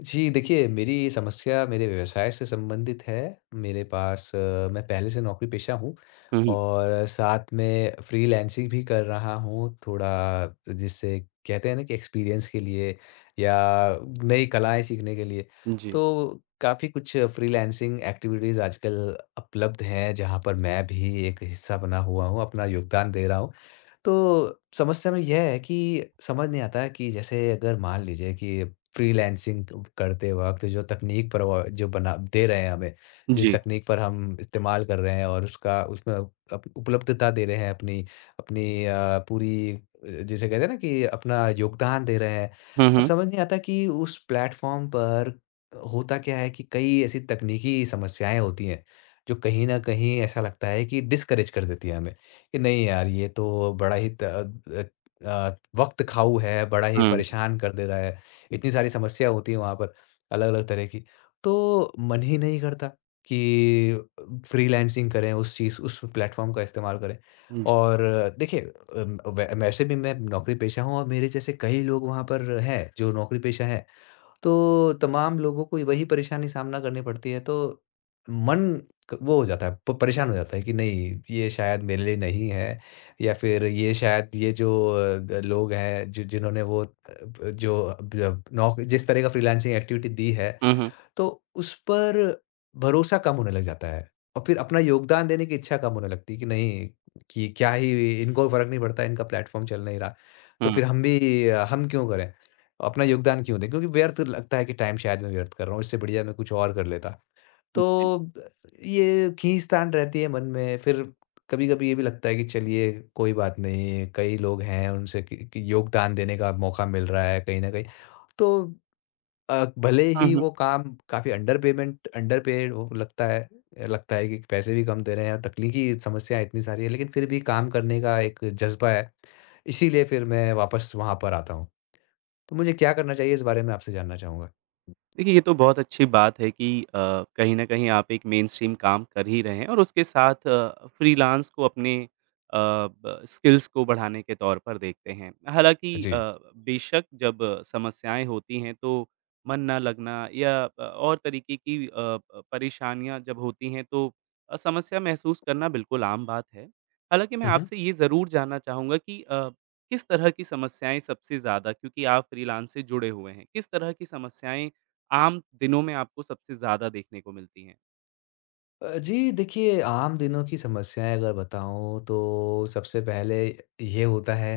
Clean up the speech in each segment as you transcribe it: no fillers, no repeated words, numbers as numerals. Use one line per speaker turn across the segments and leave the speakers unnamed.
जी, देखिए मेरी समस्या मेरे व्यवसाय से संबंधित है। मेरे पास मैं पहले से नौकरी-पेशा हूँ
हुँ, हुँ।
और साथ में फ्रीलांसिंग भी कर रहा हूँ। थोड़ा जिससे कहते हैं ना कि एक्सपीरियंस के लिए या नई कलाएँ सीखने के लिए।
जी,
तो काफ़ी कुछ फ्रीलांसिंग एक्टिविटीज़ आजकल उपलब्ध हैं, जहाँ पर मैं भी एक हिस्सा बना हुआ हूँ, अपना योगदान दे रहा हूँ। तो समस्या में यह है कि समझ नहीं आता है कि जैसे अगर मान लीजिए कि फ्रीलांसिंग करते वक़्त जो तकनीक पर वो जो बना दे रहे हैं हमें, जिस
जी।
तकनीक पर हम इस्तेमाल कर रहे हैं और उसका उसमें अप उपलब्धता दे रहे हैं अपनी अपनी अ, पूरी अ, जिसे कहते हैं ना कि अपना योगदान दे रहे हैं।
हुँ,
अब
हुँ,
समझ नहीं आता कि उस प्लेटफ़ॉर्म पर होता क्या है कि कई ऐसी तकनीकी समस्याएँ होती हैं, जो कहीं न कहीं ऐसा लगता है कि डिस्करेज कर देती है हमें। कि नहीं यार, ये तो बड़ा ही वक़्त खाऊ है, बड़ा ही
हुँ।
परेशान कर दे रहा है। इतनी सारी समस्या होती है वहाँ पर, अलग-अलग तरह की। तो मन ही नहीं करता कि फ्रीलांसिंग करें, उस चीज़ उस प्लेटफ़ॉर्म का इस्तेमाल करें।
जी।
और देखिए अम, वै वैसे भी मैं नौकरी-पेशा हूँ और मेरे जैसे कई लोग वहाँ पर हैं, जो नौकरी-पेशा हैं। तो तमाम लोगों को वही परेशानी सामना करनी पड़ती है तो मन क वो हो जाता है प परेशान हो जाता है कि नहीं ये शायद मेरे लिए नहीं है या फिर ये शायद ये जो अ, द लोग हैं जि जिन्होंने वो अ, ब जो अ, ब नौक जिस तरह का फ्रीलांसिंग एक्टिविटी दी है
हुँ, हुँ,
तो उस पर भरोसा कम होने लग जाता है और फिर अपना योगदान देने की इच्छा कम होने लगती है कि नहीं कि क्या ही इनको फ़र्क नहीं पड़ता, इनका प्लेटफ़ॉर्म चल नहीं रहा, तो
हुँ।
फिर हम क्यों करें? अपना योगदान क्यों दें? क्योंकि व्यर्थ लगता है कि टाइम शायद मैं व्यर्थ कर रहा हूँ, इससे बढ़िया मैं कुछ और कर लेता। तो
जी।
ये खींचतान रहती है मन में, फिर कभी-कभी ये भी लगता है कि चलिए कोई बात नहीं, कई लोग हैं उनसे कि योगदान देने का मौका मिल रहा है कहीं न कहीं। तो भले
हुँ,
ही
हुँ।
वो काम काफ़ी अंडर पेड वो लगता है कि पैसे भी कम दे रहे हैं और तकनीकी समस्याएँ इतनी सारी हैं, लेकिन फिर भी काम करने का एक जज़्बा है। इसीलिए फिर मैं वापस वहाँ पर आता हूँ। तो मुझे क्या करना चाहिए इस बारे में आपसे जानना चाहूँगा?
देखिए, ये तो बहुत अच्छी बात है कि कहीं न कहीं आप एक मेनस्ट्रीम काम कर ही रहे हैं और उसके साथ फ्रीलांस को अपने अ, ब स्किल्स को बढ़ाने के तौर पर देखते हैं। हालाँकि
जी।
बेशक जब समस्याएँ होती हैं, तो मन ना लगना या और तरीके की अ, प परेशानियाँ जब होती हैं, तो समस्या महसूस करना बिल्कुल आम बात है। हालाँकि मैं
हुँ, हुँ।
आपसे ये ज़रूर जानना चाहूँगा कि किस तरह की समस्याएँ सबसे ज़्यादा क्योंकि आप फ्रीलांस से जुड़े हुए हैं, किस तरह की समस्याएँ आम दिनों में आपको सबसे ज़्यादा देखने को मिलती हैं।
जी देखिए, आम दिनों की समस्याएँ अगर बताऊँ तो सबसे पहले ये होता है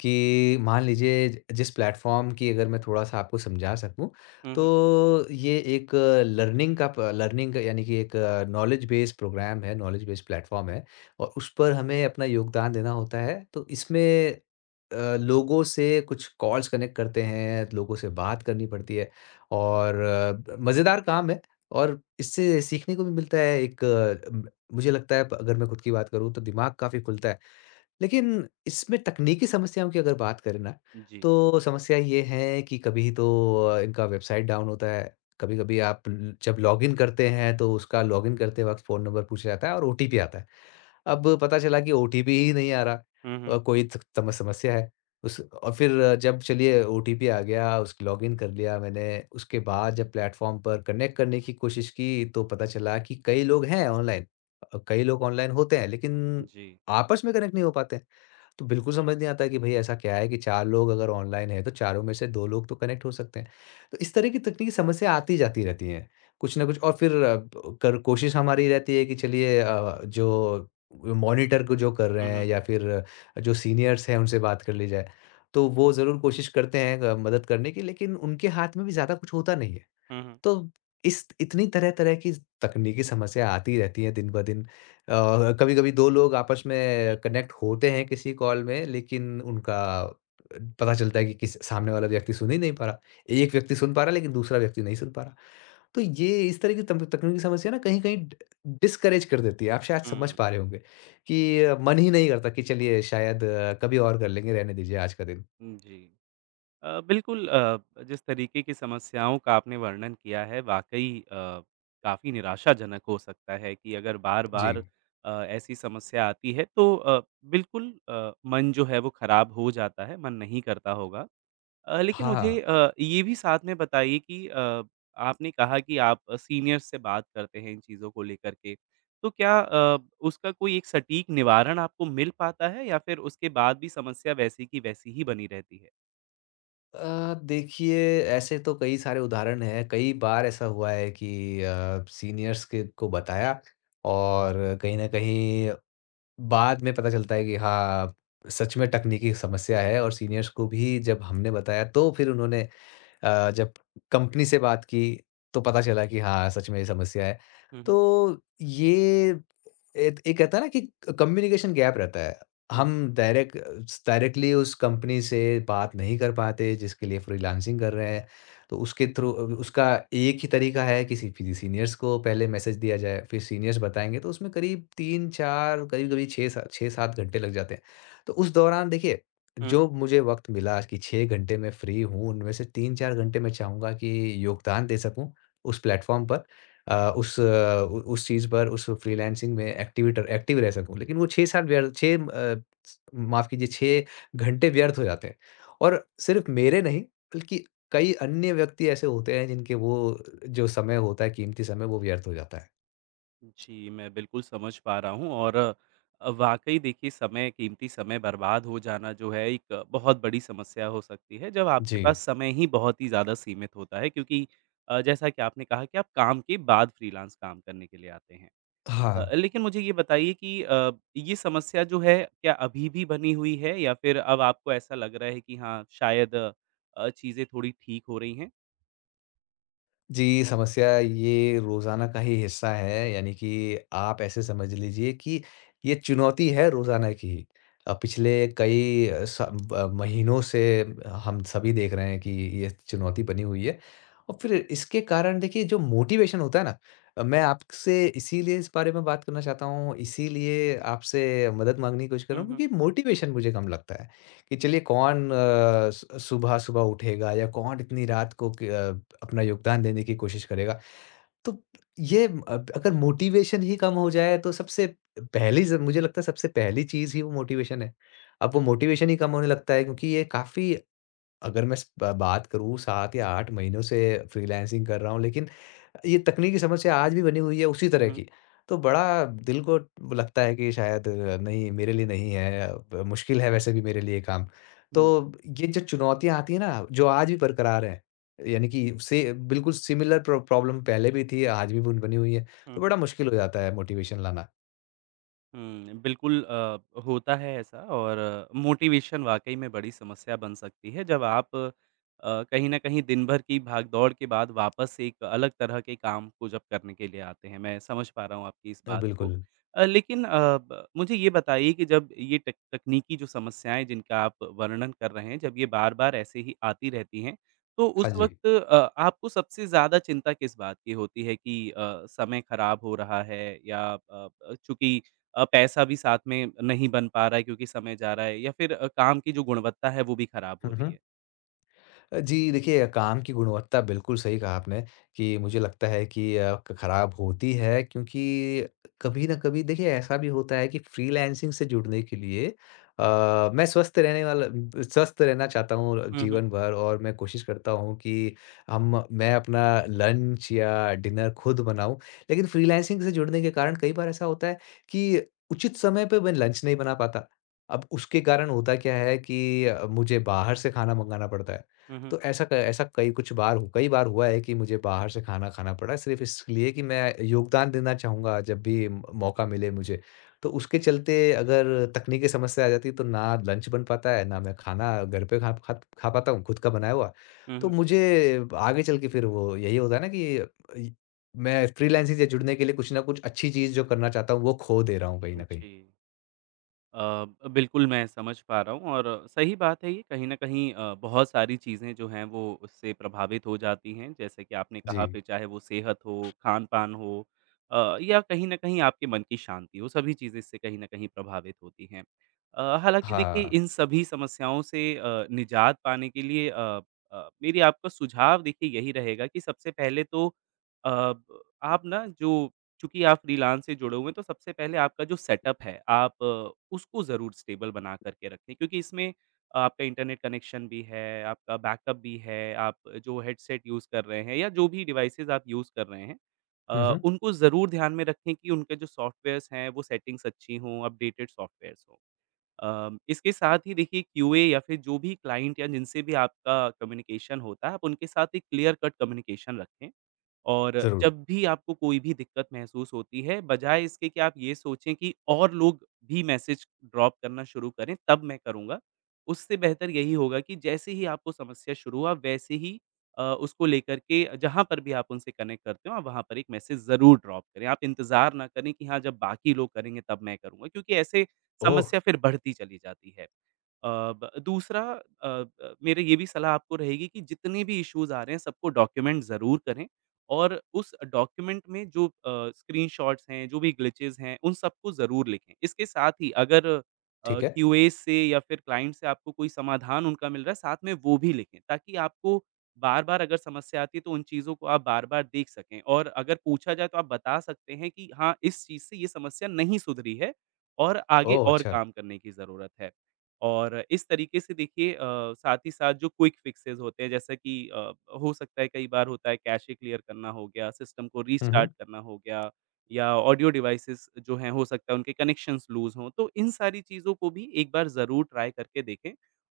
कि मान लीजिए ज जिस प्लेटफ़ॉर्म की अगर मैं थोड़ा-सा आपको समझा सकूँ,
हुँ, हुँ।
तो ये एक लर्निंग का प लर्निंग यानी कि एक नॉलेज बेस्ड प्रोग्राम है, नॉलेज बेस्ड प्लेटफ़ॉर्म है और उस पर हमें अपना योगदान देना होता है। तो इसमें लोगों से कुछ कॉल्स कनेक्ट करते हैं, लोगों से बात करनी पड़ती है और मज़ेदार काम है। और इससे सीखने को भी मिलता है एक मुझे लगता है अगर मैं खुद की बात करूँ तो दिमाग काफ़ी खुलता है। लेकिन इसमें तकनीकी समस्याओं की अगर बात करें ना,
जी।
तो समस्या ये है कि कभी तो इनका वेबसाइट डाउन होता है। कभी-कभी आप ल जब लॉगिन करते हैं तो उसका लॉगिन करते वक़्त फ़ोन नंबर पूछा जाता है और ओटीपी आता है। अब पता चला कि ओटीपी ही नहीं आ रहा
हुँ, हुँ।
अ, कोई स सम समस्या है। उस और फिर जब चलिए ओटीपी आ गया, उस लॉगिन कर लिया मैंने, उसके बाद जब प्लेटफ़ॉर्म पर कनेक्ट करने की कोशिश की, तो पता चला कि कई लोग हैं ऑनलाइन। कई लोग ऑनलाइन होते हैं, लेकिन
जी।
आपस में कनेक्ट नहीं हो पाते। तो बिल्कुल समझ नहीं आता कि भई ऐसा क्या है कि 4 लोग अगर ऑनलाइन हैं, तो चारों में से 2 लोग तो कनेक्ट हो सकते हैं। तो इस तरह की तकनीकी समस्या आती जाती रहती हैं, कुछ न कुछ और फिर अ, ब कर कोशिश हमारी रहती है कि चलिए जो मॉनिटर को जो कर
हुँ,
रहे हैं
हुँ।
या फिर जो सीनियर्स हैं उनसे बात कर ली जाए। तो वो ज़रूर कोशिश करते हैं मदद करने की लेकिन उनके हाथ में भी ज़्यादा कुछ होता नहीं है।
हुँ, हुँ।
तो इस इतनी तरह-तरह की तकनीकी समस्या आती रहती है दिन ब दिन। कभी-कभी 2 लोग आपस में कनेक्ट होते हैं किसी कॉल में, लेकिन उनका पता चलता है कि किस सामने वाला व्यक्ति सुन ही नहीं पा रहा। एक व्यक्ति सुन पा रहा है, लेकिन दूसरा व्यक्ति नहीं सुन पा रहा। तो ये इस तरह की तम तकनीकी समस्या ना कहीं-कहीं डि डिस्करेज कर देती है। आप शायद समझ
हुँ।
पा रहे होंगे कि मन ही नहीं करता कि चलिए शायद कभी और कर लेंगे, रहने दीजिए आज का दिन।
हुँ, जी। बिल्कुल जिस तरीके की समस्याओं का आपने वर्णन किया है वाक़ई काफ़ी निराशाजनक हो सकता है कि अगर
जी।
बार-बार ऐसी समस्या आती है तो बिल्कुल मन जो है वो खराब हो जाता है, मन नहीं करता होगा। लेकिन मुझे
हाँ।
ये भी साथ में बताइए कि आपने कहा कि आप सीनियर्स से बात करते हैं इन चीज़ों को लेकर के। तो क्या उसका कोई एक सटीक निवारण आपको मिल पाता है या फिर उसके बाद भी समस्या वैसी की वैसी ही बनी रहती है?
देखिए ऐसे तो कई सारे उदाहरण हैं। कई बार ऐसा हुआ है कि सीनियर्स के को बताया और कहीं न कहीं बाद में पता चलता है कि हाँ, सच में तकनीकी समस्या है और सीनियर्स को भी जब हमने बताया तो फिर उन्होंने जब कंपनी से बात की तो पता चला कि हाँ, सच में ये समस्या है।
हुँ, हुँ।
तो ये एक एक कहता है ना कि कम्युनिकेशन गैप रहता है।
हुँ,
हम डायरेक्ट डायरेक्टली उस कंपनी से बात नहीं कर पाते जिसके लिए फ्रीलांसिंग कर रहे हैं। तो उसके थ्रू उसका एक ही तरीका है किसी किसी सीनियर्स को पहले मैसेज दिया जाए, फिर सीनियर्स बताएँगे तो उसमें करीब 3-4 कभी-कभी 6 सा 6-7 घंटे लग जाते हैं। तो उस दौरान देखिए,
हुँ।
जो मुझे वक़्त मिला कि 6 घंटे मैं फ्री हूँ, उनमें से 3-4 घंटे मैं चाहूँगा कि योगदान दे सकूँ उस प्लेटफ़ॉर्म पर। अ, उस अ, उ उस चीज़ पर उस फ्रीलांसिंग में एक्टिव रह सकूँ। लेकिन वो 6 साल व्यर्थ 6 अ, माफ़ कीजिए 6 घंटे व्यर्थ हो जाते हैं। और सिर्फ़ मेरे नहीं बल्कि कई अन्य व्यक्ति ऐसे होते हैं जिनके वो जो समय होता है कीमती समय वो व्यर्थ हो जाता है।
जी, मैं बिल्कुल समझ पा रहा हूँ और वाक़ई देखिए समय कीमती समय बर्बाद हो जाना जो है एक बहुत बड़ी समस्या हो सकती है, जब आपके पास
जी।
समय ही बहुत ही ज़्यादा सीमित होता है क्योंकि जैसा कि आपने कहा कि आप काम के बाद फ्रीलांस काम करने के लिए आते हैं।
हाँ।
लेकिन मुझे ये बताइए कि ये समस्या जो है क्या अभी भी बनी हुई है या फिर अब आपको ऐसा लग रहा है कि हाँ, शायद चीज़ें थोड़ी ठीक हो रही हैं?
जी, समस्या ये रोज़ाना का ही हिस्सा है, यानी कि आप ऐसे समझ लीजिए कि ये चुनौती है रोज़ाना की। ही। पिछले कई स ब महीनों से हम सभी देख रहे हैं कि ये चुनौती बनी हुई है और फिर इसके कारण देखिए जो मोटिवेशन होता है ना, मैं आपसे इसीलिए इस बारे में बात करना चाहता हूँ, इसीलिए आपसे मदद माँगने की कोशिश कर
हुँ,
रहा हूँ
हुँ।
क्योंकि मोटिवेशन मुझे कम लगता है। कि चलिए कौन अ, सु सुबह-सुबह उठेगा या कौन इतनी रात को अपना योगदान देने की कोशिश करेगा। तो ये अगर मोटिवेशन ही कम हो जाए तो सबसे पहली चीज़ ही वो मोटिवेशन है। अब वो मोटिवेशन ही कम होने लगता है क्योंकि ये काफ़ी अगर मैं स ब बात करूँ 7 या 8 महीनों से फ्रीलांसिंग कर रहा हूँ लेकिन ये तकनीकी समस्या आज भी बनी हुई है उसी
हुँ,
तरह
हुँ।
की। तो बड़ा दिल को वो लगता है कि शायद नहीं मेरे लिए नहीं है अब मुश्किल है वैसे भी मेरे लिए काम।
हुँ,
तो ये जो चुनौतियाँ आती हैं ना जो आज भी बरकरार हैं, यानी कि से बिल्कुल सिमिलर प्रो प्रॉब्लम पहले भी थी आज भी बन बनी हुई है। तो
हुँ।
बड़ा मुश्किल हो जाता है मोटिवेशन लाना।
हुँ, बिल्कुल होता है ऐसा और मोटिवेशन वाक़ई में बड़ी समस्या बन सकती है जब आप कहीं न कहीं दिन भर की भाग-दौड़ के बाद वापस एक अलग तरह के काम को जब करने के लिए आते हैं, मैं समझ पा रहा हूँ आपकी इस बात को।
बिल्कुल।
लेकिन अ, ब मुझे ये बताइए कि जब ये टेक तकनीकी जो समस्याएँ जिनका आप वर्णन कर रहे हैं, जब ये बार-बार ऐसे ही आती रहती हैं, तो
हाँ
उस
जी।
वक़्त आपको सबसे ज़्यादा चिंता किस बात की होती है कि समय खराब हो रहा है या अ, ब चूँकि पैसा भी साथ में नहीं बन पा रहा है क्योंकि समय जा रहा है या फिर काम की जो गुणवत्ता है वो भी खराब हो
हुँ,
रही
हुँ।
है।
जी, देखिए काम की गुणवत्ता बिल्कुल सही कहा आपने कि मुझे लगता है कि अ, क खराब होती है क्योंकि कभी न कभी देखिए ऐसा भी होता है कि फ्रीलांसिंग से जुड़ने के लिए मैं स्वस्थ रहने वाला ब स्वस्थ रहना चाहता हूँ
हुँ, हुँ।
जीवन भर और मैं कोशिश करता हूँ कि हम मैं अपना लंच या डिनर खुद बनाऊँ। लेकिन फ्रीलांसिंग से जुड़ने के कारण कई बार ऐसा होता है कि उचित समय पे मैं लंच नहीं बना पाता। अब उसके कारण होता क्या है कि मुझे बाहर से खाना मँगाना पड़ता है।
हुँ, हुँ।
तो ऐसा क ऐसा कई कुछ बार हु- कई बार हुआ है कि मुझे बाहर से खाना खाना पड़ा सिर्फ़ इसलिए कि मैं योगदान देना चाहूँगा जब भी म मौका मिले मुझे। तो उसके चलते अगर तकनीकी समस्या आ जाती है तो ना लंच बन पाता है, ना मैं खाना घर पे खा खा खा पाता हूँ खुद का बनाया हुआ।
हुँ,
तो
हुँ।
मुझे आगे चल के फिर वो यही होता है ना कि मैं फ्रीलांसिंग से जुड़ने के लिए कुछ ना कुछ अच्छी चीज़ जो करना चाहता हूँ वो खो दे रहा हूँ कहीं न कहीं।
जी। बिल्कुल मैं समझ पा रहा हूँ और सही बात है ये कहीं न कहीं बहुत सारी चीज़ें जो हैं वो उससे प्रभावित हो जाती हैं। जैसे कि आपने
जी।
कहा फिर चाहे वो सेहत हो, खान-पान हो या कहीं न कहीं आपके मन की शांति हो, सभी चीज़ें इससे कहीं न कहीं प्रभावित होती हैं। हालाँकि देखिए
हाँ।
इन सभी समस्याओं से निजात पाने के लिए मेरी आपको सुझाव देखिए यही रहेगा कि सबसे पहले तो अ, आप ना जो चूँकि आप फ्रीलांस से जुड़े हुए हैं, तो सबसे पहले आपका जो सेटअप है, आप उसको ज़रूर स्टेबल बना कर के रखें क्योंकि इसमें आपका इंटरनेट कनेक्शन भी है, आपका बैकअप भी है, आप जो हेडसेट यूज़ कर रहे हैं या जो भी डिवाइसेज़ आप यूज़ कर रहे हैं
हुँ, हुँ।
उनको ज़रूर ध्यान में रखें कि उनके जो सॉफ्टवेयर्स हैं, वो सेटिंग्स अच्छी हों, अपडेटेड सॉफ्टवेयर्स हों। इसके साथ ही देखिए क्यूए या फिर जो भी क्लाइंट या जिनसे भी आपका कम्युनिकेशन होता है, आप उनके साथ एक क्लियर कट कम्युनिकेशन रखें। और
ज़रूर।
जब भी आपको कोई भी दिक्कत महसूस होती है, बजाए इसके कि आप ये सोचें कि और लोग भी मैसेज ड्रॉप करना शुरू करें, तब मैं करूँगा। उससे बेहतर यही होगा कि जैसे ही आपको समस्या शुरू हुआ, वैसे ही उसको लेकर के जहाँ पर भी आप उनसे कनेक्ट करते हो, आप वहाँ पर एक मैसेज ज़रूर ड्रॉप करें। आप इंतज़ार ना करें कि हाँ, जब बाकी लोग करेंगे, तब मैं करूँगा, क्योंकि ऐसे
ओह!
समस्या फिर बढ़ती चली जाती है। अ, ब दूसरा मेरा ये भी सलाह आपको रहेगी कि जितने भी इश्यूज़ आ रहे हैं, सबको डॉक्यूमेंट ज़रूर करें। और उस डॉक्यूमेंट में जो स्क्रीनशॉट्स हैं, जो भी ग्लिचेज़ हैं, उन सबको ज़रूर लिखें। इसके साथ ही अगर
ठीक है।
क्यूए से या फिर क्लाइंट से आपको कोई समाधान उनका मिल रहा है, साथ में वो भी लिखें, ताकि आपको बार-बार अगर समस्या आती है, तो उन चीज़ों को आप बार-बार देख सकें और अगर पूछा जाए, तो आप बता सकते हैं कि हाँ, इस चीज़ से ये समस्या नहीं सुधरी है और आगे
ओह!
और
अच्छा।
काम करने की ज़रूरत है। और इस तरीके से देखिए साथ ही साथ जो क्विक फिक्सेज़ होते हैं जैसा कि हो सकता है कई बार होता है कैशे क्लियर करना हो गया, सिस्टम को
हुँ, हुँ।
रीस्टार्ट करना हो गया या ऑडियो डिवाइसेस जो हैं हो सकता है उनके कनेक्शंस लूज़ हों। तो इन सारी चीज़ों को भी एक बार ज़रूर ट्राई करके देखें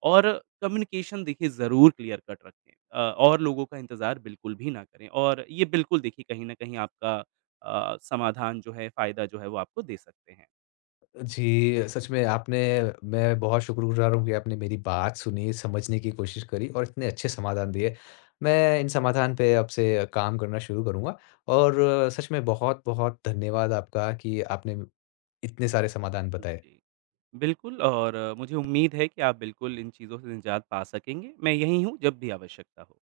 और कम्युनिकेशन देखिए ज़रूर क्लियर कट रखें और लोगों का इंतज़ार बिल्कुल भी ना करें और ये बिल्कुल देखिए कहीं न कहीं आपका समाधान जो है, फ़ायदा जो है वो आपको दे सकते हैं।
जी, सच में आपने मैं बहुत शुक्रगुज़ार हूँ कि आपने मेरी बात सुनी, समझने की कोशिश करी और इतने अच्छे समाधान दिए। मैं इन समाधान पे अब से काम करना शुरू करूँगा और सच में बहुत-बहुत धन्यवाद आपका कि आपने इतने सारे समाधान बताए।
जी। बिल्कुल और मुझे उम्मीद है कि आप बिल्कुल इन चीज़ों से निजात पा सकेंगे। मैं यहीं हूँ जब भी आवश्यकता हो।